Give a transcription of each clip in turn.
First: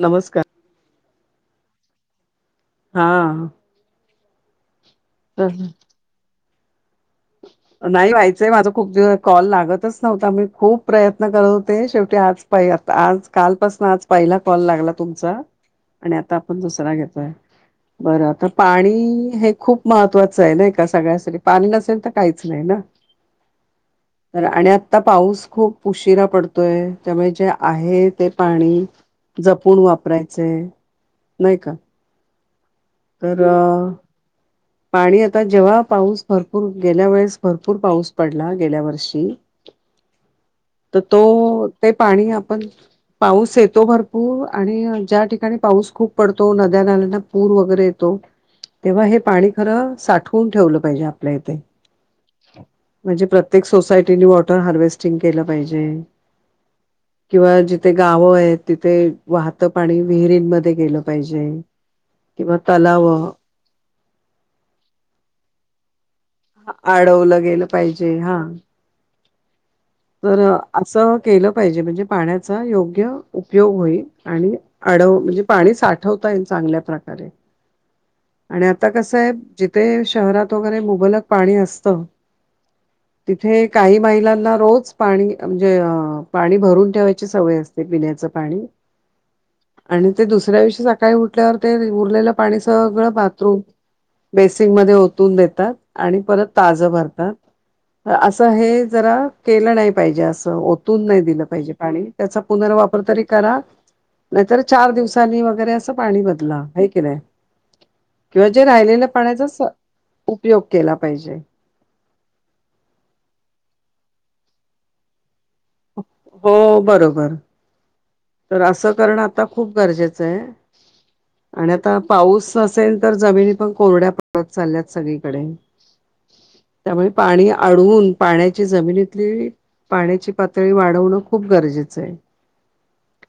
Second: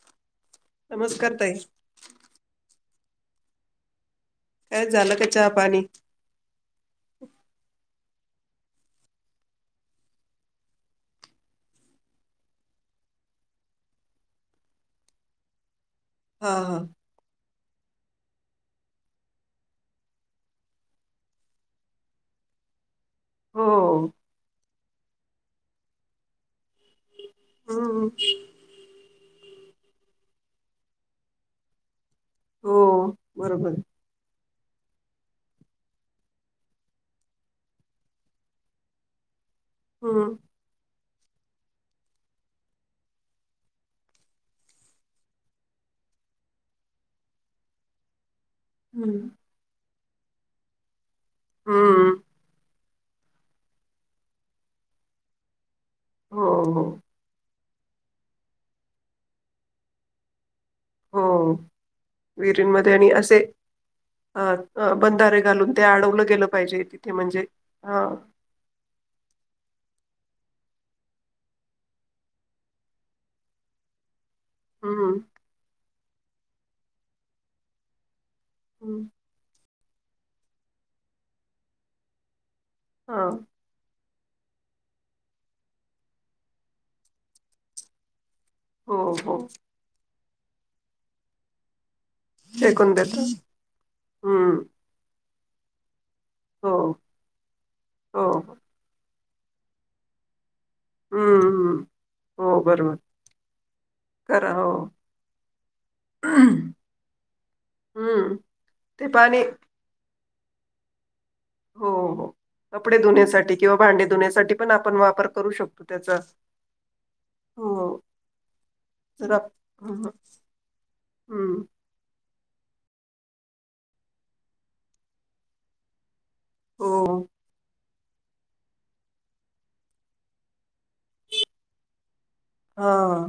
नमस्कार नमस्कार ताई हा काय झालं का चहा पाणी नाही व्हायचंय माझा खूप दिवस कॉल लागतच नव्हता मी खूप प्रयत्न करत होते शेवटी आज आज कालपासून आज पहिला कॉल लागला तुमचा आणि आता हा आपण हा दुसरा घेतोय बरं आता पाणी हे खूप महत्वाचं आहे ना का सगळ्यासाठी पाणी नसेल आता काहीच नाही ना हो तर आणि आ आता पाऊस खूप उशिरा पडतो त्यामुळे जे हम्म आहे ते पाणी जपून वापरायचंय नाही का हो तररा बरोबर पाणी आता जेव्हा पाऊस भरपूर गेल्या वेळेस भरपूर पाऊस पडला गेल्या वर्षी हा तर तो ते पाणी आपण पाऊस येतो भरपूर आणि ज्या ठिकाणी पाऊस खूप पडतो नद्या नाल्यांना पूर वगैरे येतो तेव्हा हे हम्म पाणी साठवून ठेवलं पाहिजे आपल्या येत हम्म म्हणजे, प्रत्येक सोसायटीनी वॉटर हार्वेस्टिंग केलं पाहिजे. ह ह. [unintelligible] जिथे गाव आहेत तिथे वाहत पाणी विहिरीमध्ये ते केलं पाहिजे, हो किंवा विहिरींमध्ये तलाव आणि असे अ अ बंधारे घालून ते अडवलं गेलं पाहिजे तिथे आडवलं म्हणजे गेलं पाहिजे हा. तर असं केलं पाहिजे म्हणजे पाण्याचा योग्य उपयोग होईल. आणि हम्म आडव म्हणजे पाणी साठ आठवता येईल चांगल्या प्रकारे. आणि आता हम्म कस आहे. जिथे शहरात वगैरे मुबलक पाणी असतं. हा तिथे काही महिलांना रोज पाणी म्हणजे, पाणी भरून ठेवायची सवय असते पिण्याच. हो हो. ते दुसऱ्याविषी सकाळी उठल्यावर ते उरलेलं पाणी फेकून सगळं देता बाथरूम, हम्म बेसिंग मध्ये हो तून देतात. आणि परत हो ताज भरतात. हो असं हे जरा केलं नाही पाहिजे असं ओट [unintelligible] नाय हम्म दिलं पाहिजे हम्म पाणी त्याचा हो बरोबर पुनर्वापर तरी करा, खरा नाहीतर हो चार दिवसांनी वगैरे अस पाणी बदला हम्म है का नाई किंवा जे ते राहिलेलं पाणी पाण्याच अस उपयोग केला पाहिजे. हो हो कपडे धुण्यासाठी किंवा भांडे धुण्यासाठी पण आपण वापर करू शकतो त्याचा, हो बरोबर हो. तर असं करणं जरा आता खूप हम्म गरजेचं आहे. हम्म आणि आता पा पाऊस असेल तर जमिनी पण कोरड्या परत चालल्यात सगळीकडे. त्यामुळे हो पाणी अडून पाण्याची जमिनीतली पाण्याची पातळी वाढवणं खूप गरजेचं आहे. हा.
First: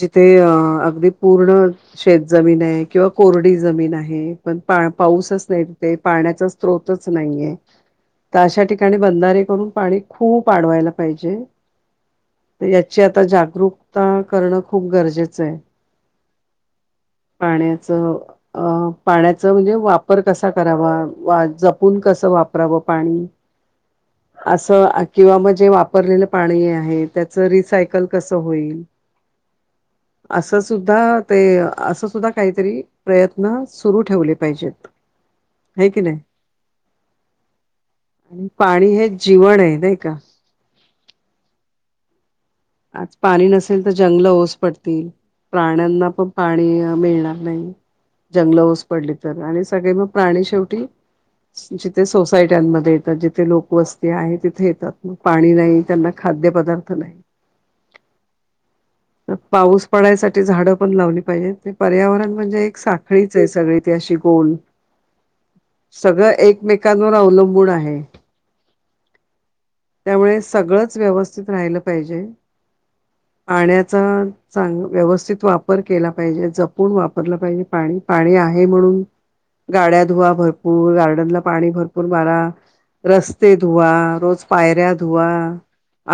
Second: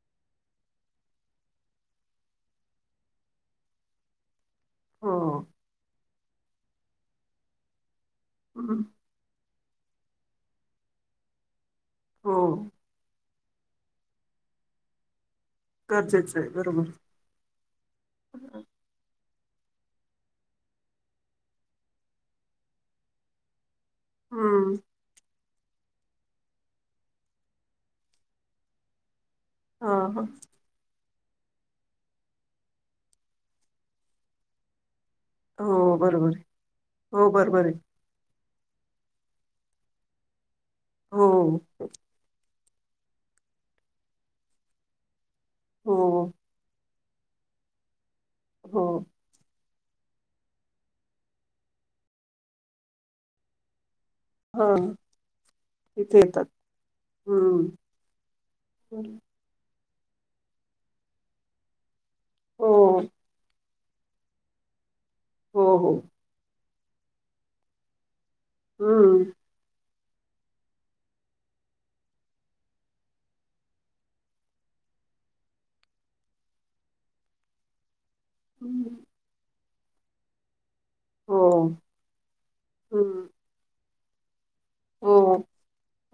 जिथे अ अगदी पूर्ण शेत जमीन आहे किंवा कोरडी जमीन आहे. पण पा हो. पाऊसच नाही ते पाण्याचा स्रोतच नाहीय. त अशा हम्म ठिकाणी बंधारे करू पाणी खूप आडवायला पाहिजे. हो ते याची आता जाग जागरूकता करणं खूप गरजेचं चय गरजेचं आहे बरोबर. पाण्याच अ पाण्यात म्हणजे वापर कसा करावा जपून कस वापरावं पाणी हम्म असं किंवा म जे वापरलेलं पाणी आहे त्याचं रिसायकल कसं होईल? हा हा असं सुद्धा ते असं सुद्धा काहीतरी प्रयत्न सुरु ठेवले पाहिजेत. हे हो की नाही बरोबरय हो बरोबरय आणि पाणी हे जमवण्यात नाही का? होा आज पाणी नसेल तर जंगल ओस पडतील प्राण्यांना हो पण पाणी मिळणार नाही. जंगल ओस हो पडली तर आणि सगळे मग प्राणी शेवटी जिथे सोसायट्यांमध्ये येतात जिथे लोकवस ज आहे हा तिथे येतात मग पाणी नाही त्यांना इथे येतात. खाद्य पदार्थ नाही. हम्म हो पाऊस पडायसाठी झाडं पण लावली पाहिजे. ते पर्यावरण म्हणजे एक साखळीच आहे सगळ. ते शिकून हो हो सगळं एक एकमेकांवर अवलंबून आहे. हम त्यामुळे सगळंच व्यवस्थित राहिलं पाहिजे. पाण्याचा चांग व्यवस्थित वापर केला पाहिजे. जपून वापरलं पाहिजे पाणी. पाणी आहे हम्म, म्हणून गाड्या धुवा भर पूल, गार्डन हो ला पाणी भरपूर मारा, हम्म रस्ते धुवा. रोज पायऱ्या हो धुवा,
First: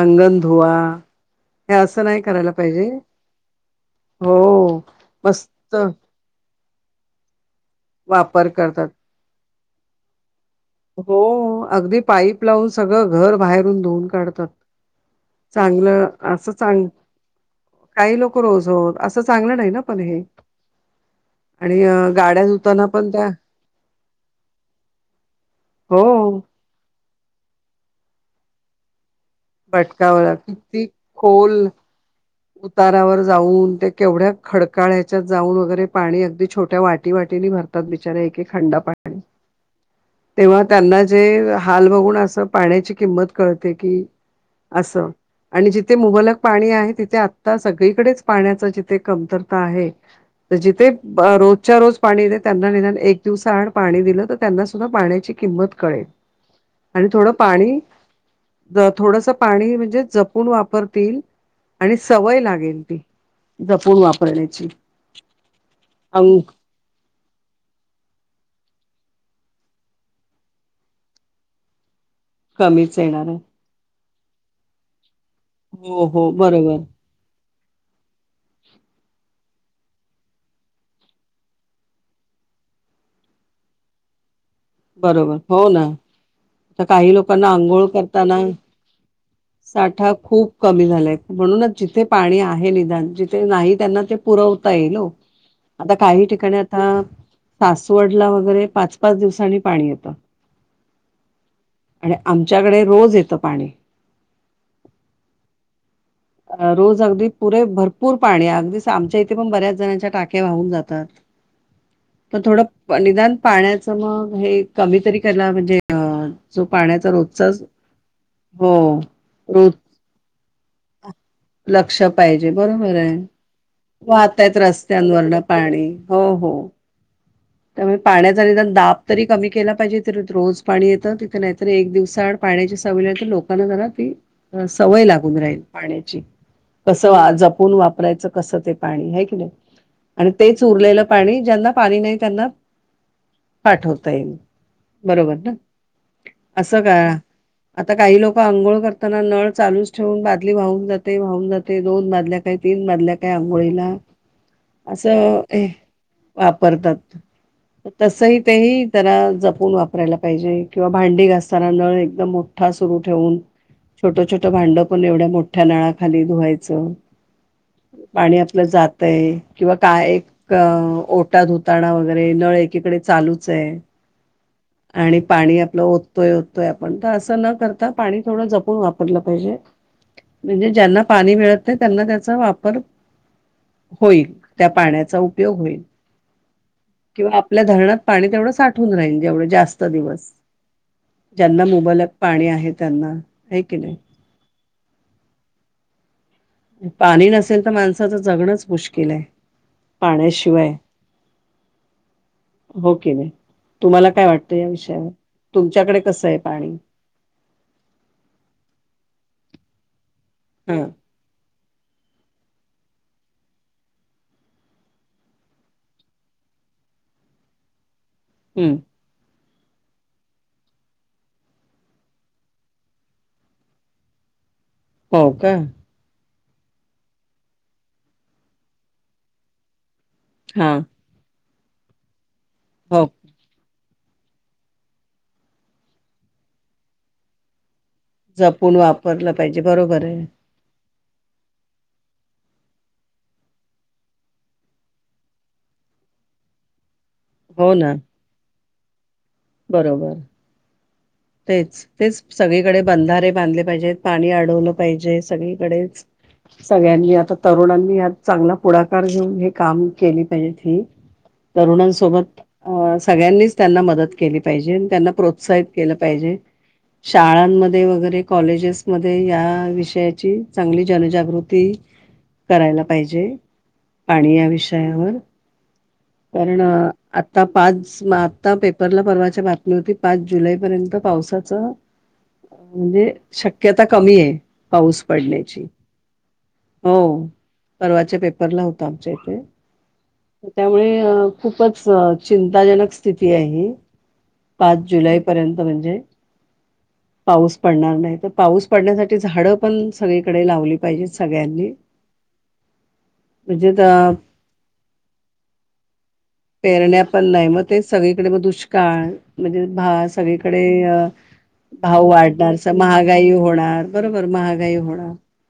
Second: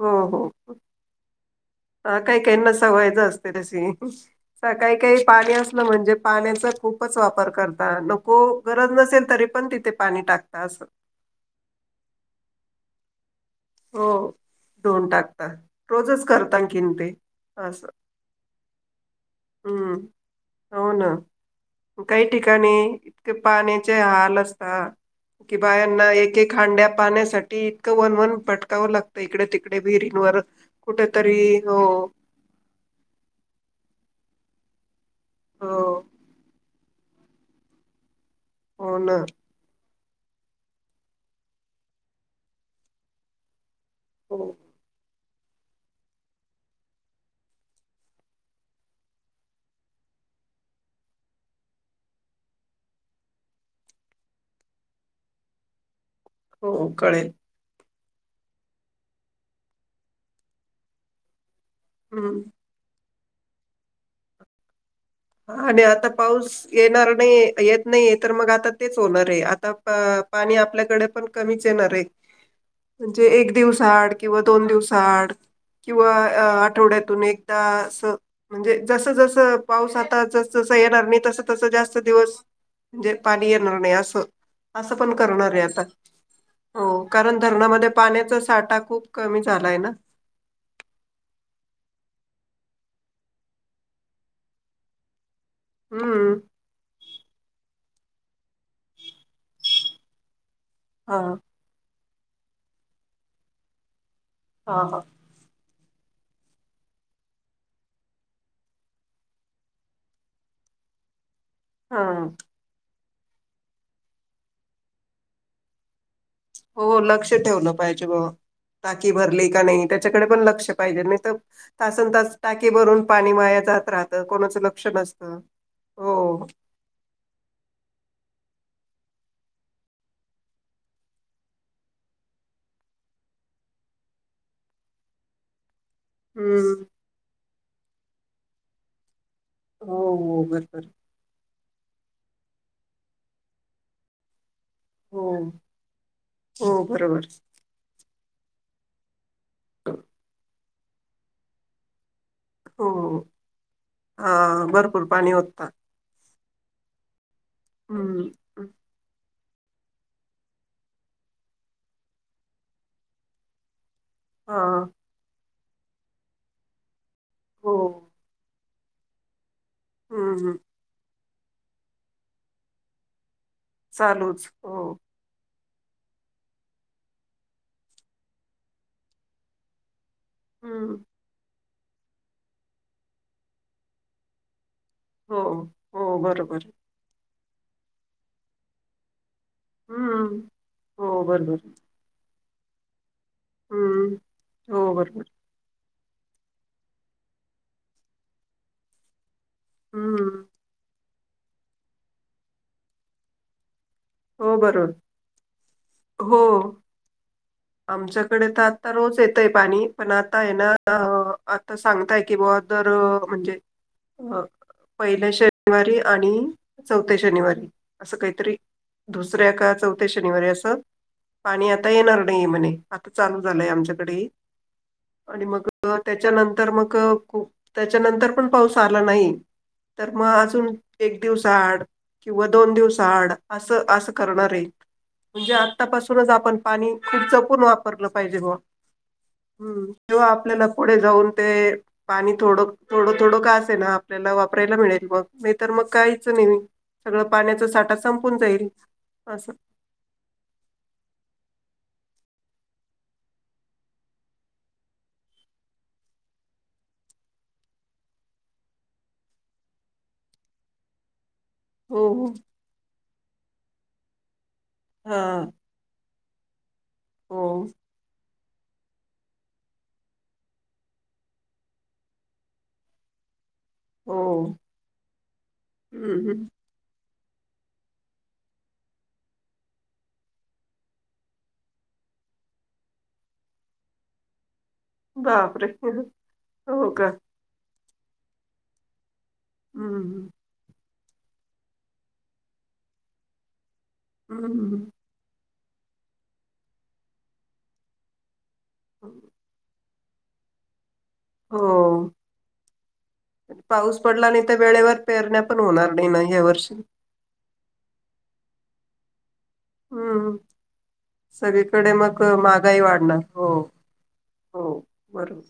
हो अंगण हो. धुवा. हे असं हा नाही काही करायला काहीना पाहिजे सवयचं असते तशी, हो काही काही पाणी मस्त असलं म्हणजे पाण्याचा खूपच वापर करता. नको वापर करतात गरज नसेल तरी पण तिथे पाणी टाकता अस. अगदी पाईप हो सगळं घर बाहेरून धुऊन काढतात. धुऊन टाकता चांगलं अ रोजच करता आणखीन ते. असं लोक रोज हो असं चांगलं नाही ना हम, पण हे हो ना आणि अ, काही गाड्या ठिकाणी धुताना पण त्या इतके पाण्याचे हाल असता की बायाना एक हो एक हंडा पाण्या साठी इतकं वन वन भटकावं लागतं. इकडे तिकडे भटकावा विहिरींवर. लागतं. किती कुठेतरी खोल हो उतारावर जाऊन ते केवढ्या खडकाळ्या त्यात जाऊन हो वगैरे पाणी अगदी छोट्या वाट वाटी वाटीनी भरतात बिचारी एक एक थंड हो ना पाणी तेव्हा त्यांना जे हाल बघून असं पाण्याची किंमत कळते की, हो असं. आणि जिथे मुबलक पाणी आहे. तिथे आता सगळीकडेच पाण्याचा जिथे कमतरता आहे, तर जिथे रोजच्या रोज पाणी त्यांना निदान एक दिवसाआड पाणी दिलं, तर त्यांना सुद्धा पाण्याची किंमत कळेल. हो आणि कळेल थोडं पाणी अ थोडसं पाणी म्हणजे जपून वापरतील. आणि सवय हम्म. लागेल ती. जपून वापरण्याची. आणि आता अंक पाऊस येणार. नाही येत नाही, तर मग आता तेच होणार आहे. आता पाणी आपल्याकडे पण कमीच येणारयं. कमीच म्हणजे येणार आहे एक दिवसाआड किंवा दोन दिवसाड हो किंवा हो बरोबर आठवड्यातून एक - - अ म्हणजे जस जस पाऊसात आ तस येणार नाही तस तस जास्त दिवस म्हणजे पाणी येणार नाही असं. असं पण बरोबर करणार आहे हो आता ना. हो काही कारण लोकांना आंघोळ धरणामध्ये करताना पाण्याचा साठा खूप कमी झालाय ना साठा खूप कमी झालाय म्हणूनच जिथे पाणी आहे - - निदान जिथे नाही त्यांना ते पुरवता येईल ओ आता काही हम्म ठिकाणी आता सास- - वडला वगैरे पाच पाच दिवसां - - पाणी यत. हा आणि आमच्याकडे रोज येतं पाणी. हा अ रोज अगदी पुरे भरपूर पाणी अगदी आमच्या इथे पण बऱ्याच जणांच्या टाक्या वाहून जातात. हा. पण थोडं निदान पाण्याच मग हे कमीतरी कला म्हणजे अ - - हो लक्ष ठेवलं पाहिजे म हो ताकी भरली का रोज नाही त्याच्याकडे पण लक्ष पाहिजे. लक्ष तासन तास पाहिजे टाकी बरोबर भरून आहे पाणी माया जात राहत वाहतायत कोणाचं लक्ष नसत रस्त्यांवरन पाणी हो. ज दाप तरी कमी केला पाहिजे त रोज पाणी येतं तिथं नाहीतर एक दिवसाआड पाण्याची सवय ला तर लोकांना जरा ती सवय लागून राहील पाण्याची हम्म कस जप कोण वापरायचं कसं ते पाणी हाय की नाय हो आणि हो तेच बरोबर उरलेलं पाणी ज्यांना पाणी नाही त्यांना पाठवता येईल हो बरोबर ना असं हो काय बरोबर. आता काही लोक अंघोळ करताना नळ लूच ठेवून बादली वाहून जाते वाहून जाते दोन बादल्या काही तीन बाजल्या हो काही आंघोळीला हा भरपूर पाणी असं होता वापरतात हम्म तसही तेही जरा जप जपुण वापरायला पाहिजे किंवा भांडी घ असताना नळ एकदम मोठा सुरू ठेवून छोट छोटं हा भांड पण एवढ्या मोठ्या नळाखाली धुवायचं हो. पाणी आपलं जात आहे किंवा काय एक हम्म ओ ओटा धुताना वगैरे नळ एकीकडे चालू चालूच हो आणि पाणी आप होतोय होतोय आपण तर असं न करता पाणी थोडं जपून वापरलं पाहिजे म्हणजे हम्म ज्यांना पाणी मिळत ते त्यांना त्याचा वापर होईल त्या पाण्याचा हो उपयोग होईल हो बरोबर किंवा आपल्या धरणात पाणी तेवढं साठव राहील जेवढ जास्त दिवस हम्म हो बरोबर ज्यांना मुबलक पाणी आहे त्यांना आहे की नाही हम्म हो बरोबर पाणी नसेल तर माणसाचं जगणंच मुश्किल आहे हम्म पाण्याशिवाय हो की नाही तुम्हाला काय वाटतं हो या बरोबर विषयावर तुमच्याकडे कसं आहे हो. पाणी आमच्याकडे तर आता रोज येतय पाणी पण आता आहे ना हा अ आता सांगताय की बा दर म्हणजे पहिल्या शनिवारी आणि चौथ्या शनिवारी असं काहीतरी हम्म दुस दऱ्या का चौथ्या शनिवारी अस पाणी आता येणार म्हणे आता चालू झालंय आमच्याकडे हो आणि का मग त्याच्यानंतर तर मगप त्याच्यानंतर पण पाऊस आला नाही तर मग अजून हा एक दिवस आड किंवा दोन दिवस हो आड असं असं म्हणजे आतापासूनच आपण पाणी खूप जपून वाप जपून वापरलं पाहिजे बरोबर किंवा आहे आपल्याला पुढे जाऊन ते पाणी थोडं थोडं थोडं का असे ना आपल्याला वापरायला मिळेल मग नाही तर मग काहीच नाही सगळा पाण्याचा हो ना साठा संपून जाईल असं बरोबर तेच तेच सगळीकडे बंधारे बांधले पाहिजेत पाणी अडवलं पाहिजे सगळीकडेच सगळ्यांनी आता तरुणांनी हत चांगला पुढाकार घेऊन हे काम केले पाहिजे ही हो हो तरुणांसोबत अ सगळ्यांनीच त्यांना मदत केली केली पाहिजे त्यांना हा प्रोत्साहित केलं पाहिजे हो शाळांमध्ये वगैरे कॉलेजेसमध्येध्ये या विषयाची चांगली जनजागृती करायला पाहिजे हो पाणी या विषयावर हम्म हम्म कारण आता पाच आता पे उरला पर्वाच्या बातमी होती पाच जुलै पर्यंत पावसाच म्हणजे शक्यता कमी आहे पाऊस पडण्याची बापरे हो परवाच्या पेपरला होता आमच्या हम्म इथ त्यामुळे खूपच चिंताजनक स्थिती आहे पाच हम्म जुलै पर्यंत म्हण पाऊस पडणार नाही पाऊस पडण्यासाठी झाड पण सगळीकडे लावली पाहिजेत सगळ्यांनी. हो म्हणजे द पाऊस पडला नाही तर वेळेवर पेरण्या पण होणार नाही ना ह वर्षी पेरण्या पण नाही मग ते सगळीकडे मग दुष् काळ म्हणजे भा हम्म सगळीकडे सगळीकडे भाऊ मग वाढणार वाढणार महागाई हो होणार, बरोबर हो महागाई होणार बरोबर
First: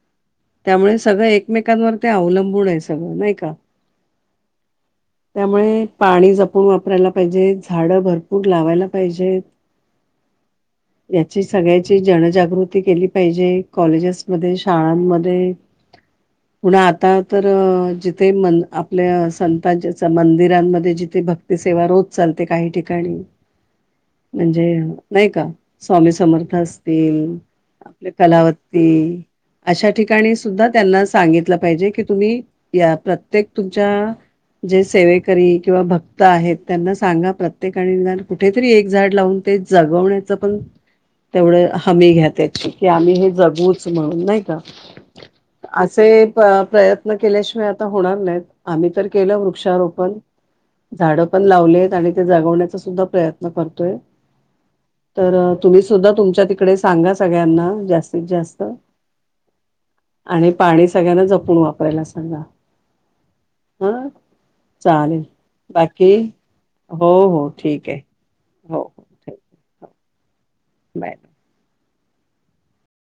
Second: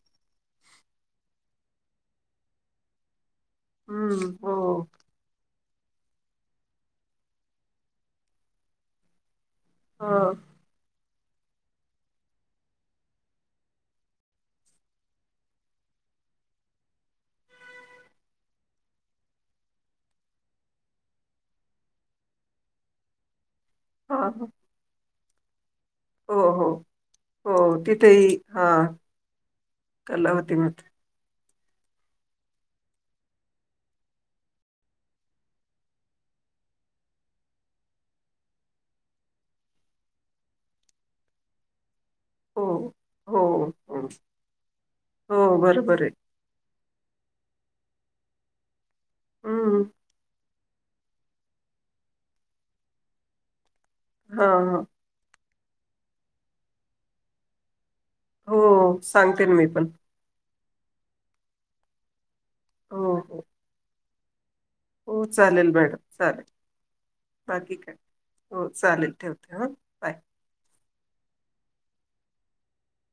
त्यामुळे सगळं एकमेकांवर ते अवलंबून आहे सगळं नाही का. हम्म हो. मुळे पाणी जपून वापरायला पाहिजे, झाड भर पू लावायला पाहिजेत, हम. याची सगळ्याची जनजागृती केली पाहिजे, कॉलेजेसमध्येध्ये, शाळांमध्ये पुन आता तर जिथे मन आपल्या संतां मंदिरांमध्ये जिथे भक्ती सेवा रोज चालते काही ठिकाणी काली हा म्हणजे नाही का. स्वामी हो समर्थ हो असतील, हो आपल्या तिथेही हा कलावती अशा ठिकाणी कलावती सुद्धा मध्ये त्यांना सांगितलं की तुम्ही या प्रत्येक तुमच्या जे सेवेकरी किंवा भक्त आहेत त्यांना सांगा प्र प्र्येान कुठेतरी एक झाड लावून ते जगवण्याचं पण तेवढं हमी घ्या हो याची की आम्ही हे हो जगूच हो म्हणून नाही का. हो बरोबर आहे असे प्रयत्न केल्याशिवाय आता होणार नाही आम्ही तर केलं हम्म वृक्षारोपण झाड पण लावलेत आणि ते जागवण्याचा सुद्धा प्रयत्न करतोय. हा हा. तर तुम्ही सुद्धा तुमच्या तिकडे सांगा सगळ्यांना जास्त हो सांगते ना मी पण. आणि पाणी सगळ्यांना जपून वापरायला सांगा. हो हो. ह. हो चालेल मॅडम बाकी? चालेल हो हो बाकी ठीक काय आहे हो चालेल ठीक ठेवते हं. आहे हो बाय. बाय.